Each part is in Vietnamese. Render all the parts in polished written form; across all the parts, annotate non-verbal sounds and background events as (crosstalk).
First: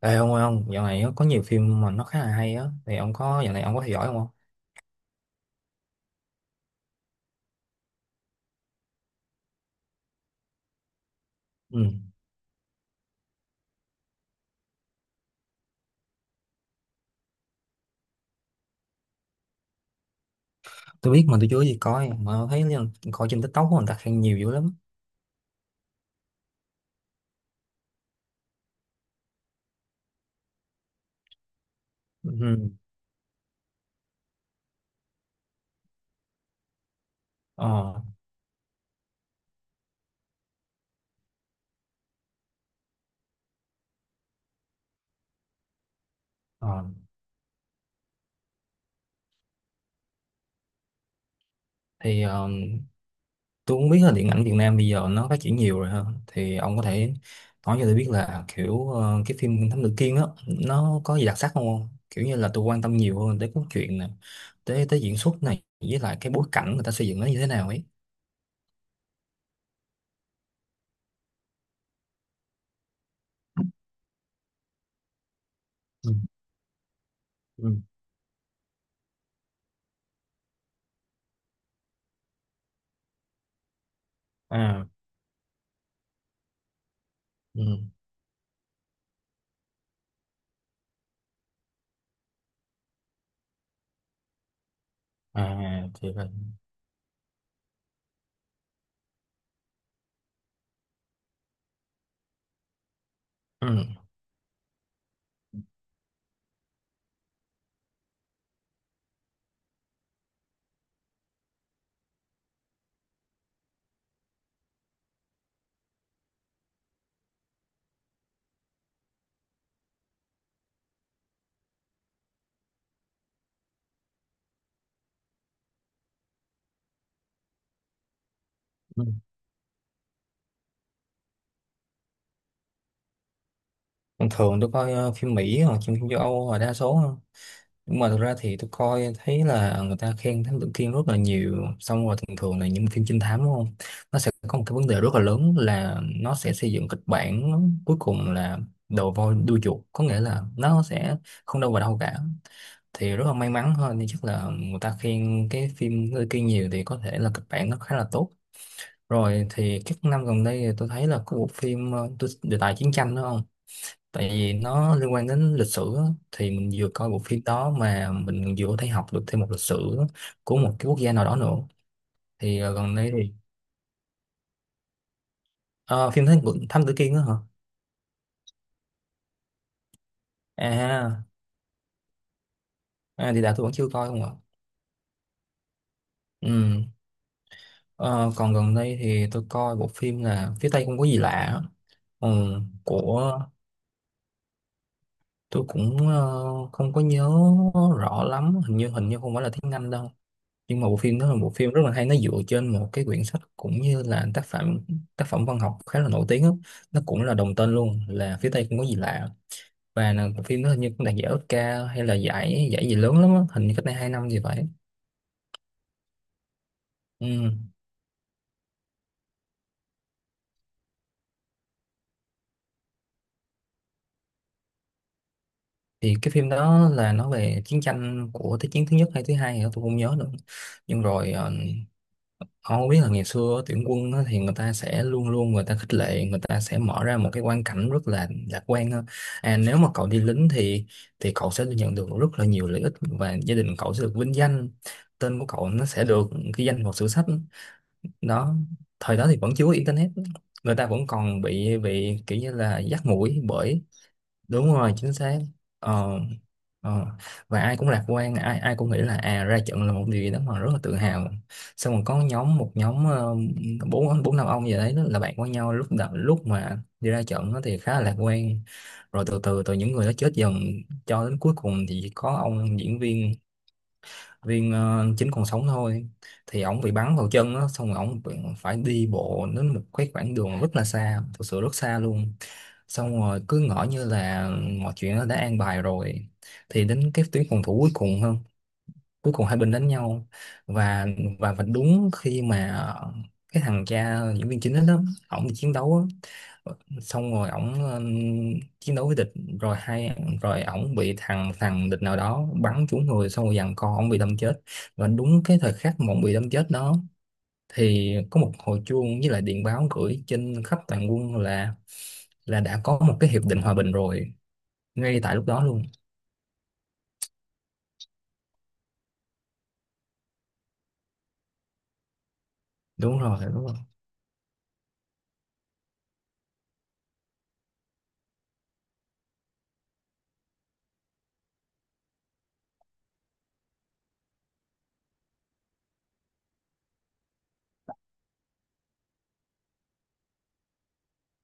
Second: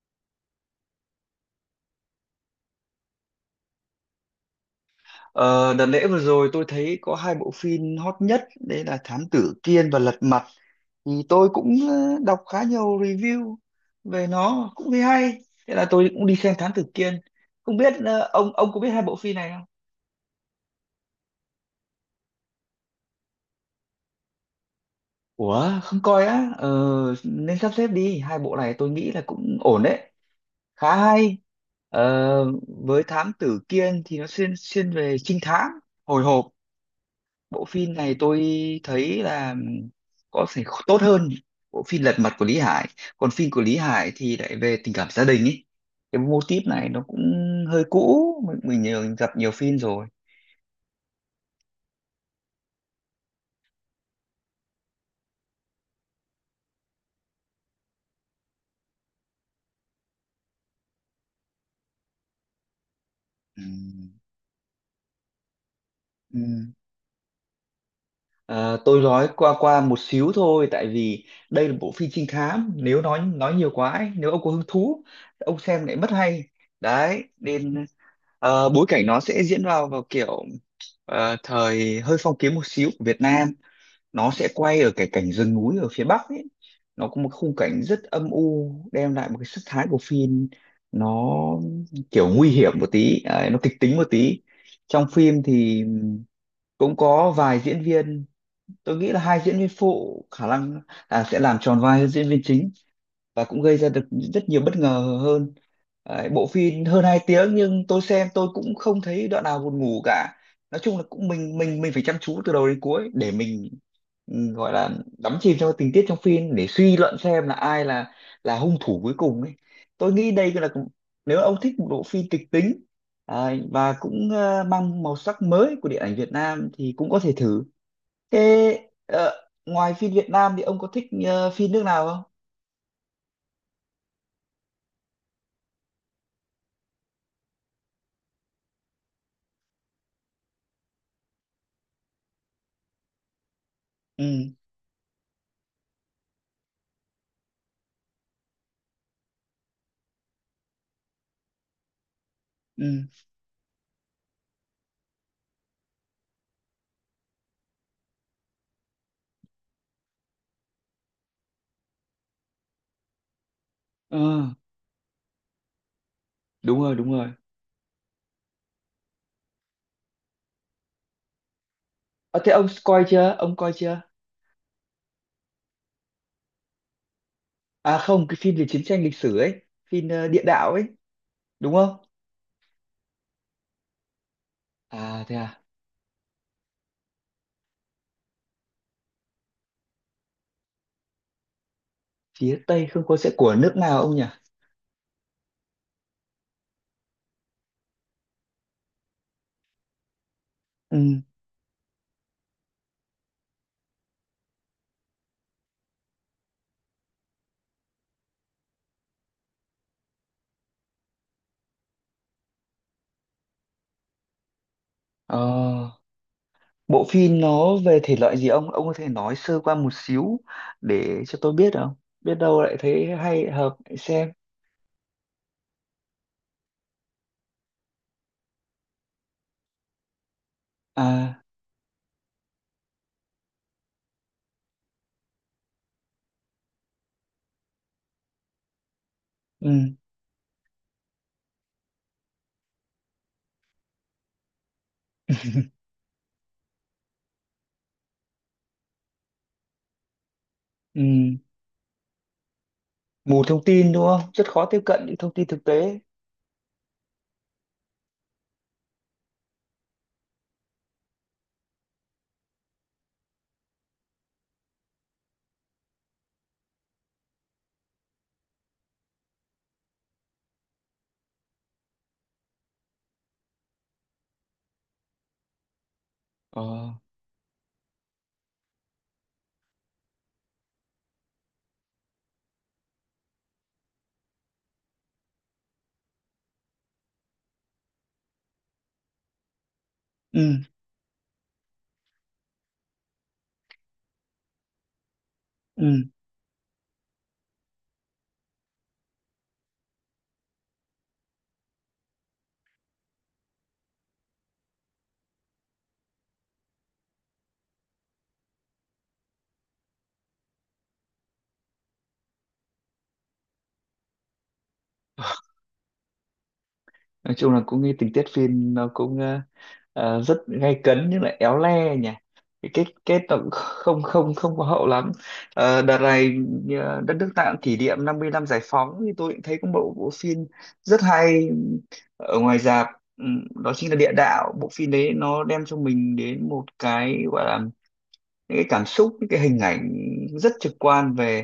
Ê ông ơi ông, dạo này á, có nhiều phim mà nó khá là hay á, thì ông có dạo này ông có theo dõi không? Ờ, đợt lễ vừa rồi tôi thấy có hai bộ phim hot nhất đấy là Thám Tử Kiên và Lật Mặt thì tôi cũng Ừ. Đọc khá nhiều review về nó cũng thấy hay. Thế là tôi cũng đi xem Thám Tử Kiên. Không biết ông có biết hai bộ phim này không? Tôi biết mà tôi chưa gì coi, mà thấy là coi trên TikTok của người ta khen nhiều dữ lắm. Ủa không coi á? Ờ, Nên sắp xếp đi, hai bộ này tôi nghĩ là cũng ổn đấy, khá hay. Ừ. Với Thám Tử Kiên thì nó xuyên xuyên về trinh thám, hồi hộp. Bộ phim Ờ, này tôi thấy là có thể tốt hơn bộ phim Lật Mặt của Lý Hải. Còn phim của Lý Hải thì lại về tình cảm gia đình ấy, cái mô típ ờ. này nó cũng hơi cũ, mình nhiều gặp nhiều phim rồi. Thì tôi cũng biết là điện ảnh Việt Nam bây giờ nó phát triển nhiều rồi ha. Thì ông có thể nói cho tôi biết là kiểu cái phim Thám Tử Kiên á, nó có gì đặc sắc không? Kiểu như là tôi quan tâm nhiều hơn tới Ừ. cốt truyện này, tới tới diễn xuất này, với lại cái Ừ. bối cảnh người ta xây dựng nó như thế nào ấy. À, tôi nói qua qua một xíu thôi, tại vì đây là bộ phim trinh thám, nếu nói nhiều quá ấy, nếu ông có hứng thú ông xem lại mất Ừ. hay. Đấy Ừ. nên bối cảnh nó sẽ diễn vào vào kiểu thời hơi phong kiến một xíu của Việt Nam. Nó sẽ quay À. ở cái cảnh rừng núi ở phía Bắc ấy, nó có một khung Ừ. cảnh rất âm u, đem lại một cái sắc thái của phim. Nó kiểu nguy hiểm một tí ấy, nó kịch tính một tí. Trong phim thì À, thì vậy. cũng có vài diễn viên, tôi nghĩ là hai diễn viên phụ khả năng là sẽ làm tròn vai hơn diễn viên chính, và cũng Ừ. gây ra được rất nhiều bất ngờ hơn. Đấy, bộ phim hơn 2 tiếng nhưng tôi xem tôi cũng không thấy đoạn nào buồn ngủ cả. Nói chung là cũng mình phải chăm chú từ đầu đến cuối để mình gọi là đắm chìm trong tình tiết trong phim để suy luận xem là ai là hung thủ cuối cùng ấy. Tôi nghĩ đây là, nếu ông thích một bộ phim kịch tính, à, và cũng mang màu sắc mới của điện ảnh Việt Nam thì cũng có thể thử. Thế Ừ. ờ, ngoài phim Việt Nam thì ông có thích phim nước nào không? Thường thường tôi coi phim Mỹ hoặc phim châu Âu là đa số hơn. Nhưng mà thực ra thì tôi coi thấy là người ta khen Thám Tử Kiên rất là nhiều. Xong rồi thường thường là những phim trinh thám đúng không? Nó Ừ. sẽ có một cái vấn đề rất là lớn là nó sẽ xây dựng kịch bản cuối cùng là đầu voi đuôi chuột. Có nghĩa là nó sẽ không đâu vào đâu cả. Ừ. Thì rất là may mắn thôi. Nhưng chắc là người ta khen cái phim Thám Tử Kiên nhiều thì có thể là kịch bản nó khá là tốt. Rồi thì các năm gần đây thì tôi thấy là có bộ phim đề tài chiến tranh đúng không? Ờ, Tại vì nó liên quan đến lịch sử á, thì mình đúng vừa rồi coi đúng bộ rồi. phim đó mà mình vừa có thể học được thêm một lịch sử của một cái quốc gia nào đó nữa. À, thế Thì ông gần coi đây thì chưa, ông coi chưa? ờ, phim Thám Tử Kiên đó hả? À không, cái phim về chiến tranh lịch sử ấy, phim địa đạo ấy, À, đúng không? à, thì đã tôi vẫn chưa coi không ạ. À thế à? Ừ. Ờ, còn gần đây thì tôi coi bộ phim là phía Tây không có gì lạ á. Ừ. Phía Tây không có sẽ Của của nước nào ông nhỉ? tôi cũng không có nhớ rõ lắm, hình như không phải là tiếng Anh đâu, nhưng mà bộ phim Ừ. đó là một phim rất là hay, nó dựa trên một cái quyển sách cũng như là tác phẩm văn học khá là nổi tiếng á. Nó cũng là đồng tên luôn là phía Tây không có gì lạ, và là bộ phim đó hình như cũng đạt giải Oscar hay là giải giải gì lớn lắm á. Hình như cách đây 2 năm gì vậy. Ờ, bộ phim Ừ. nó về thể loại gì, ông có thể nói sơ qua một xíu để cho tôi biết không, biết đâu lại thấy hay hợp lại xem. Thì cái phim đó là nói về chiến tranh của thế chiến thứ nhất hay thứ hai thì tôi không nhớ nữa. Nhưng rồi À. Ông biết là ngày xưa tuyển quân á, thì người ta sẽ luôn luôn người ta khích lệ, người ta sẽ mở ra một cái quan cảnh rất là lạc quan á. À, nếu mà Ừ. cậu đi lính thì cậu sẽ nhận được rất là nhiều lợi ích, và gia đình cậu sẽ được vinh danh, tên của cậu nó sẽ được ghi danh vào sử sách đó. Thời đó thì vẫn chưa có internet, người ta Ừ. vẫn còn bị kiểu như là dắt mũi Mù thông bởi. tin đúng không, rất khó Đúng tiếp rồi, cận chính những thông xác. tin thực tế. Ờ, ờ. Và ai cũng lạc quan, ai ai cũng nghĩ là à ra trận là một điều gì đó mà rất là tự hào. Xong rồi có nhóm một nhóm bốn bốn năm ông gì đấy đó là bạn với nhau lúc đầu, lúc mà đi ra trận á thì khá là lạc quan. Rồi từ từ từ những người đó chết dần, cho đến cuối cùng thì chỉ có ông diễn viên viên ờ, chính còn sống thôi. Ờ. Thì ổng bị bắn vào chân á, xong rồi ổng phải đi bộ đến một cái khoảng đường rất là xa, thực sự rất xa luôn. Xong rồi cứ ngỡ như là mọi chuyện nó đã an bài rồi. Thì đến cái tuyến phòng thủ cuối cùng hai bên đánh nhau, Ừ. và và đúng khi mà cái thằng cha diễn viên chính đó, đó ổng đi chiến Ừ. đấu á, xong rồi ổng chiến đấu với địch, rồi hai rồi ổng bị thằng thằng địch nào đó bắn trúng người, xong rồi giằng co ổng bị đâm chết. Và đúng cái thời khắc mà ổng bị đâm chết đó, thì có một hồi chuông với lại điện báo gửi trên khắp toàn quân là đã có một cái hiệp định hòa bình rồi, ngay tại lúc đó luôn. Nói chung là cũng cái tình tiết phim nó cũng rất gay cấn nhưng lại éo le nhỉ. cái kết Đúng kết nó rồi, cũng đúng rồi. không không không có hậu lắm. Ờ, đợt này đất nước ta cũng kỷ niệm 50 năm giải phóng thì tôi cũng thấy có một bộ phim rất hay ở ngoài rạp. Đó chính là Địa Đạo. Bộ phim đấy nó đem cho mình đến một cái gọi là những cái cảm xúc, những cái hình ảnh rất trực quan về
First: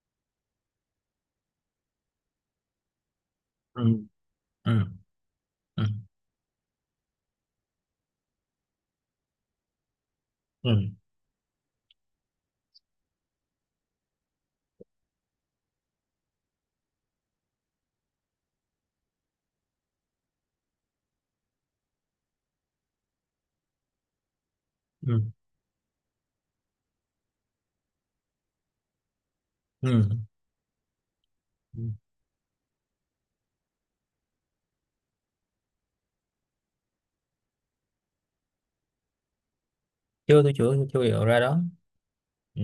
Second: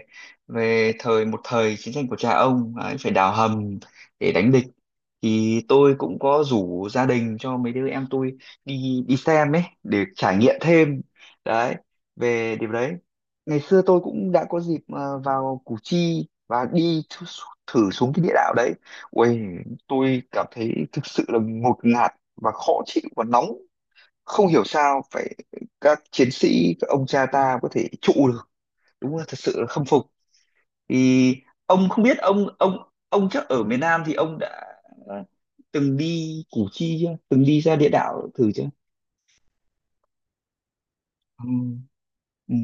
về thời một thời chiến tranh của cha ông ấy, phải đào hầm ừ, để đánh địch. ừ, Thì ừ, tôi cũng có rủ gia đình cho mấy đứa em tôi đi đi xem ấy để trải nghiệm ừ, thêm. Đấy, về điểm đấy, ngày xưa tôi cũng đã có dịp vào Củ Chi và đi thử, thử xuống cái địa đạo đấy. Ui, tôi cảm thấy thực sự là ngột ngạt và khó chịu và nóng, không hiểu sao ừ. phải các chiến sĩ, các ông cha ta có thể trụ được, đúng là thật sự là khâm Ừ. phục. Thì Ừ. ông không biết, ông chắc ở miền Nam thì ông đã ờ, từng đi Củ Chi chưa, từng đi ra địa đạo thử chưa? Chưa, tôi chưa chưa hiểu ra Ừ. đó. Ừ. Ừ.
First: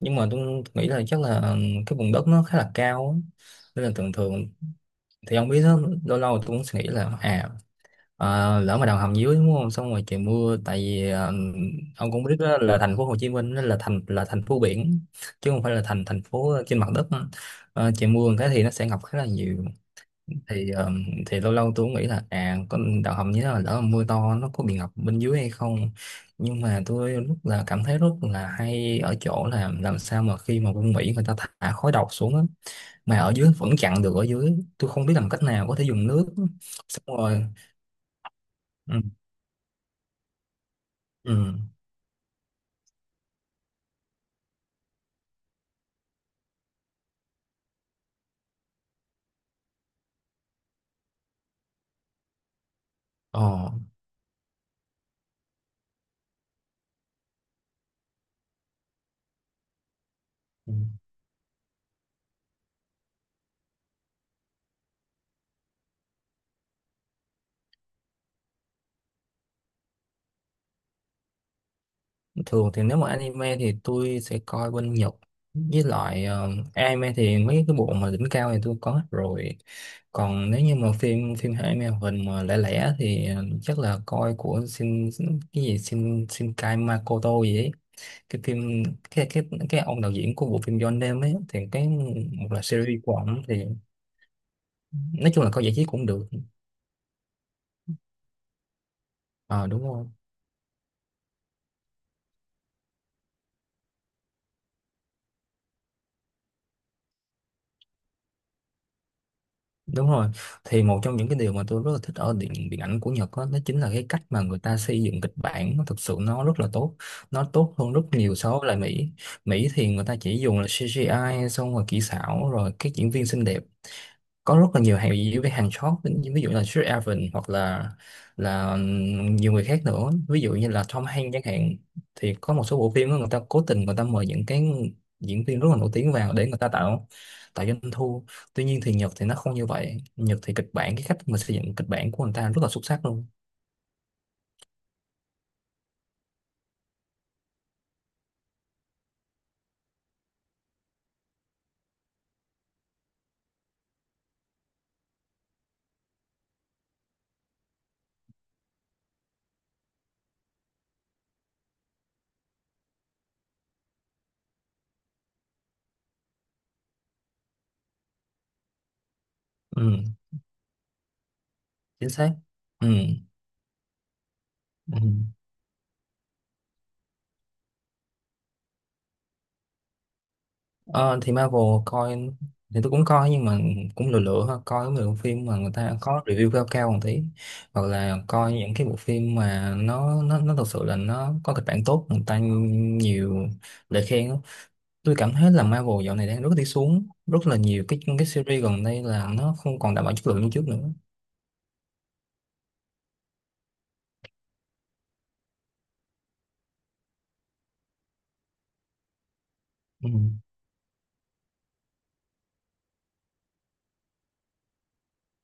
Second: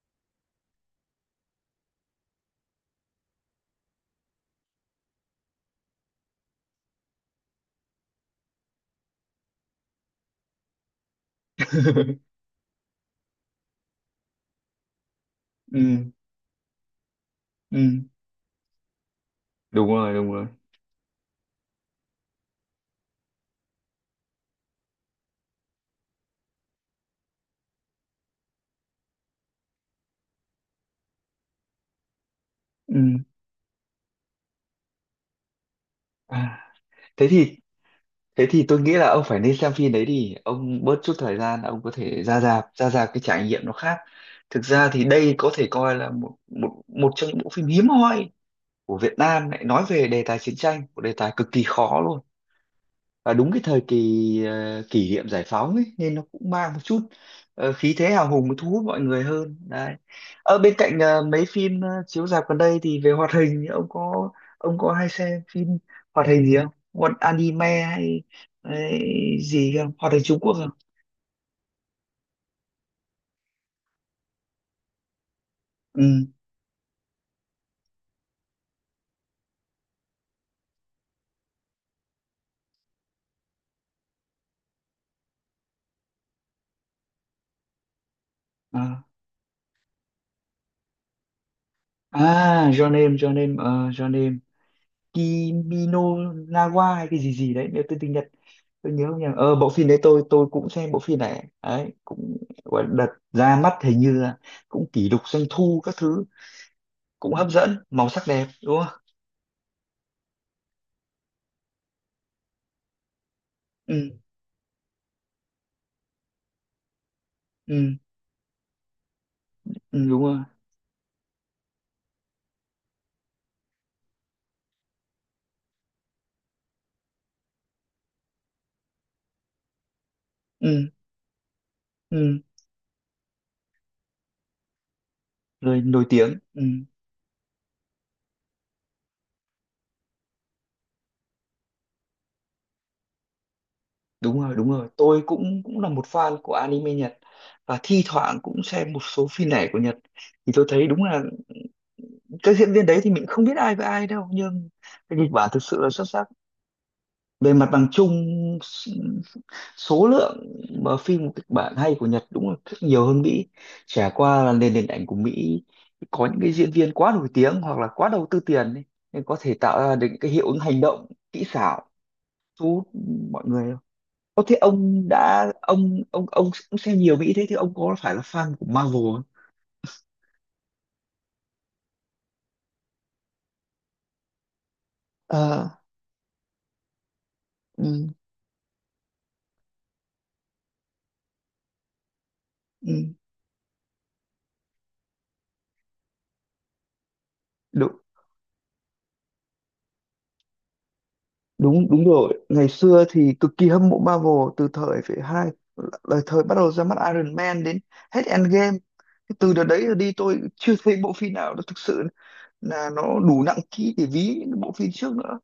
Nhưng mà tôi nghĩ là chắc là cái vùng đất nó khá là cao á, nên là thường thường thì ông biết đó, lâu lâu tôi cũng suy nghĩ là à, lỡ mà đào hầm dưới đúng không, xong rồi trời mưa, tại vì ông cũng biết (laughs) đó là thành phố Hồ Chí Minh nó là thành phố biển, chứ không phải là thành Ừ. thành phố trên mặt đất. Ừ. Trời mưa một cái thì nó sẽ ngập khá là nhiều. Đúng rồi đúng rồi. thì ờ, thì lâu lâu tôi cũng nghĩ là à con đào hầm như thế là lỡ mà mưa to nó có bị ngập bên dưới hay không. Nhưng mà tôi rất là cảm thấy rất là hay ở chỗ là làm sao mà khi mà quân Mỹ người ta thả khói độc xuống á, Ừ. mà ở dưới vẫn chặn được ở dưới, tôi không biết làm cách nào có thể dùng nước. À. Xong thế rồi. thì thế thì tôi nghĩ Ừ. là ông phải nên xem phim đấy đi, ông bớt chút thời Ừ. gian ông có thể ra rạp, ra rạp cái trải nghiệm nó khác. Thực ra thì đây có thể coi là một một một trong những bộ phim hiếm hoi của Việt Nam lại nói về đề tài chiến tranh, một đề tài cực kỳ khó luôn, và đúng cái Ờ, thời kỳ kỷ niệm giải phóng ấy nên nó cũng mang một chút khí thế hào hùng thu hút mọi người hơn đấy. Ở bên cạnh mấy phim chiếu rạp gần đây thì về hoạt hình, thì ông có, ông có hay xem phim hoạt hình gì không? Một anime hay, hay gì không? Hoạt hình Trung Quốc không? Thường thì nếu mà anime thì tôi sẽ coi bên Nhật, với Ừ. lại anime thì mấy cái bộ mà đỉnh cao thì tôi có hết rồi. Còn nếu như mà phim phim anime hoạt hình mà lẻ lẻ thì chắc là coi của Shin, cái gì Shinkai Makoto gì ấy. Cái phim À, cái cái cái ông đạo diễn của bộ phim Your Name ấy, thì cái một là à Your series của Name, Your ổng thì Name, Your Name nói chung là coi giải trí cũng được. Kiminawa hay cái gì gì đấy, nếu tôi tiếng Nhật tôi nhớ không nhầm. Ờ, Ờ, bộ đúng phim đấy rồi. tôi cũng xem bộ phim này, đấy cũng gọi là đợt ra mắt hình như là cũng kỷ lục doanh thu các thứ, cũng hấp dẫn, màu sắc đẹp đúng không? Đúng rồi, thì một trong những cái điều mà tôi rất là thích ở điện điện ảnh của Nhật đó, chính là cái Ừ. cách mà người ta xây dựng kịch bản, nó thực sự nó rất là tốt, nó tốt hơn ừ, rất nhiều so với lại Mỹ. Mỹ thì ừ người ta đúng chỉ rồi. dùng là CGI xong rồi kỹ xảo rồi các diễn viên xinh đẹp, có rất là nhiều hàng review với hàng short, ví ví dụ là Sir Evan hoặc là nhiều người khác nữa, ví dụ như là Ừ. Tom Hanks chẳng hạn. Thì Ừ. có một số bộ phim á, người ta cố tình người ta mời những cái diễn viên rất là Rồi nổi nổi tiếng vào tiếng. để người Ừ ta tạo tạo doanh thu. Tuy nhiên thì Nhật thì nó không như vậy, Nhật thì kịch bản, cái cách mà xây dựng kịch bản của người ta rất là xuất sắc luôn. đúng rồi đúng rồi, tôi cũng cũng là một fan của anime Nhật và thi thoảng cũng xem một số phim lẻ của Nhật. Thì tôi thấy đúng là các diễn viên đấy thì mình không biết ai với ai đâu, nhưng cái kịch bản thực sự là xuất sắc. Về mặt bằng chung s- số lượng mà phim kịch bản hay của Nhật đúng là rất nhiều hơn Mỹ, chả qua là nền điện ảnh của Mỹ có những cái diễn viên quá nổi tiếng hoặc là quá đầu tư tiền ấy, nên có thể tạo ra Ừ, được những cái hiệu ứng hành động kỹ xảo chính xác. thu hút Ừ. mọi người không? Thế Ừ. ông đã, ông cũng xem nhiều Mỹ, thế thì ông có phải là fan của Marvel không? Ờ, thì Marvel coi, thì tôi cũng coi nhưng mà cũng lựa lựa thôi, coi mấy bộ phim mà Ờ, người ta có review cao cao một tí, hoặc ừ, là coi những cái bộ phim mà nó thật sự là nó có kịch bản tốt, người ta ừ, nhiều lời khen á. Tôi cảm thấy là Marvel dạo này đang rất đi xuống, rất là nhiều đúng cái series gần đây là nó không còn đảm bảo chất lượng như trước nữa. đúng đúng rồi, ngày xưa thì cực kỳ hâm mộ Marvel từ thời phải hai lời, thời bắt đầu ra mắt Iron Man đến hết Endgame. Thế từ đợt đấy rồi Ừ, đi tôi chưa thấy bộ phim nào nó thực sự là nó đủ nặng ký để ví những bộ phim trước nữa.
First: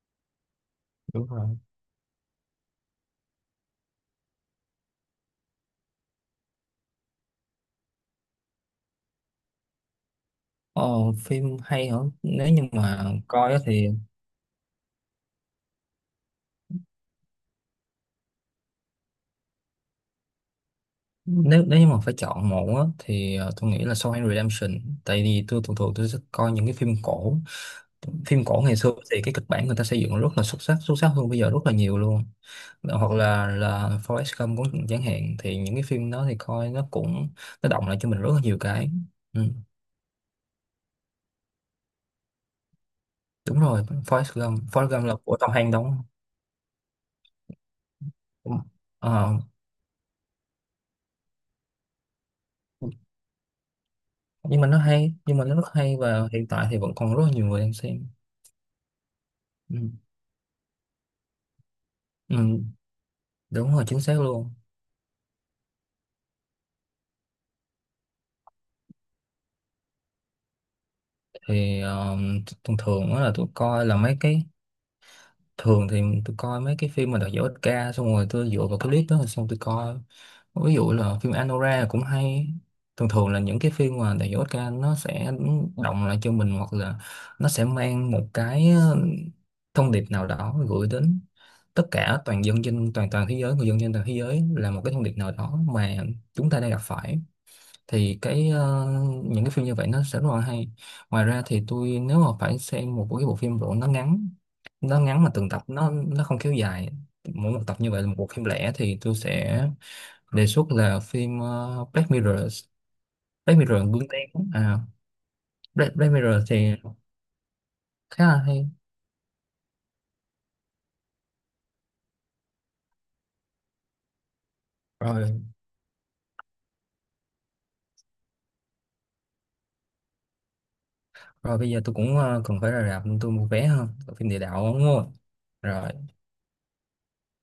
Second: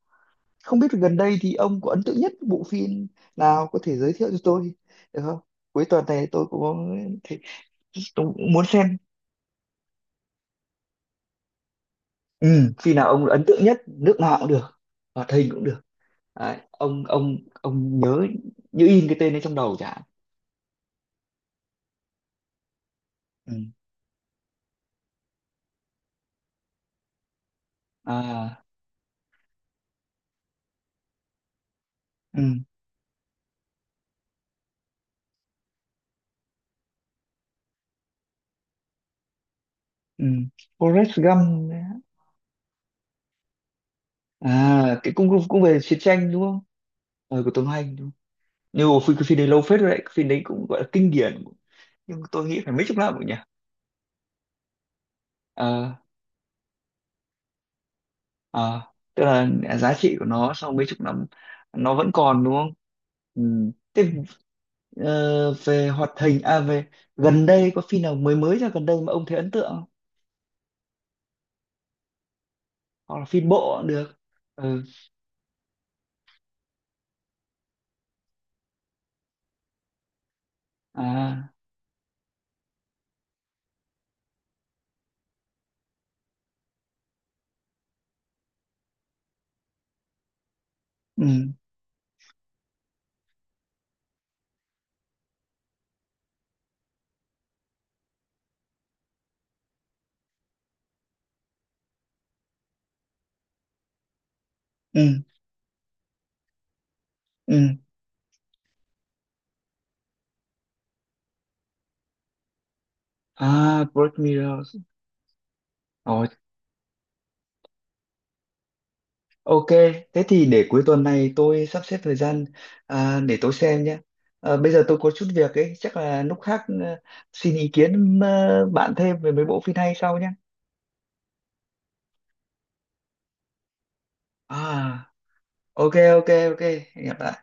Không biết gần đúng đây thì rồi. ông có ấn tượng nhất bộ phim nào, có thể giới thiệu cho tôi được không? Cuối tuần này tôi cũng có thể- tôi cũng muốn xem. ờ, Phim hay hả? Nếu như Ừ, phim nào mà ông ấn coi á tượng nhất, thì, nước nào cũng được, hoạt hình cũng được. Đấy, ông nhớ như in cái tên ấy trong đầu chả. nếu nếu như mà phải chọn một á, thì tôi nghĩ là Shawshank Redemption, tại vì tôi thường thường tôi sẽ coi những cái phim cổ. Phim cổ À. ngày xưa thì cái kịch bản người ta xây dựng rất là xuất sắc, xuất sắc hơn bây giờ rất là nhiều luôn. Ừ. Hoặc là Forrest Gump cũng chẳng hạn, thì những cái phim đó thì coi nó cũng nó động lại cho mình rất là nhiều cái. Ừ, Ừ. Forrest Gump đấy. đúng rồi. Forrest Gump Forrest À Gump cái là của cũng Tom cũng Hanks về đóng. chiến tranh đúng không? Ờ, của Tom Hanks đúng không? Nhưng mà phim, cái Ờ, phim đấy lâu phết rồi đấy, cái phim đấy cũng gọi là kinh điển. Nhưng mà tôi nghĩ phải mấy chục năm rồi nhỉ. nhưng mà nó rất Ờ. hay, và hiện tại thì vẫn còn rất là nhiều người đang xem. Ờ, tức là Ừ, giá trị của nó sau mấy chục năm nó vẫn ừ, còn đúng không? Ừ. đúng rồi chính Thế xác luôn. Về hoạt hình, à về gần đây có phim nào mới mới ra gần đây mà ông thấy ấn tượng không? Thì thông thường Hoặc đó là là tôi phim bộ cũng coi là được. mấy cái, Ừ. thường thì tôi coi mấy cái phim mà đạt giải Oscar, xong rồi tôi dựa vào cái clip đó rồi xong tôi coi. Ví dụ là phim À. Anora cũng hay. Thường thường là những cái phim mà đạt giải Oscar nó sẽ động lại cho mình, hoặc là nó sẽ mang một cái thông điệp nào đó gửi đến Ừ. tất cả toàn dân trên toàn toàn thế giới, người dân trên toàn thế giới, là một cái thông điệp nào đó mà chúng ta đang gặp phải. Thì cái những cái phim như vậy nó sẽ rất là hay. Ngoài ra thì tôi nếu mà phải xem một cái bộ phim bộ, nó ngắn, nó Ừ. ngắn mà từng tập nó không kéo dài, mỗi Ừ. một tập như vậy là một bộ phim lẻ, thì tôi sẽ đề xuất là phim Black Mirror. Black Mirror À, gương Black đen Mirror. à, Black Ồ. Mirror thì khá là hay. Ok, thế thì để cuối tuần này tôi sắp xếp thời gian, à, để tôi xem nhé. À, bây giờ tôi có chút Rồi, việc ấy, chắc là lúc khác, à, xin ý kiến, à, bạn thêm về mấy bộ phim hay sau nhé. rồi bây giờ tôi cũng cần phải ra rạp nên tôi mua vé hơn phim Địa Đạo đúng À, không? ok, Rồi. ok, ok, hẹn gặp lại.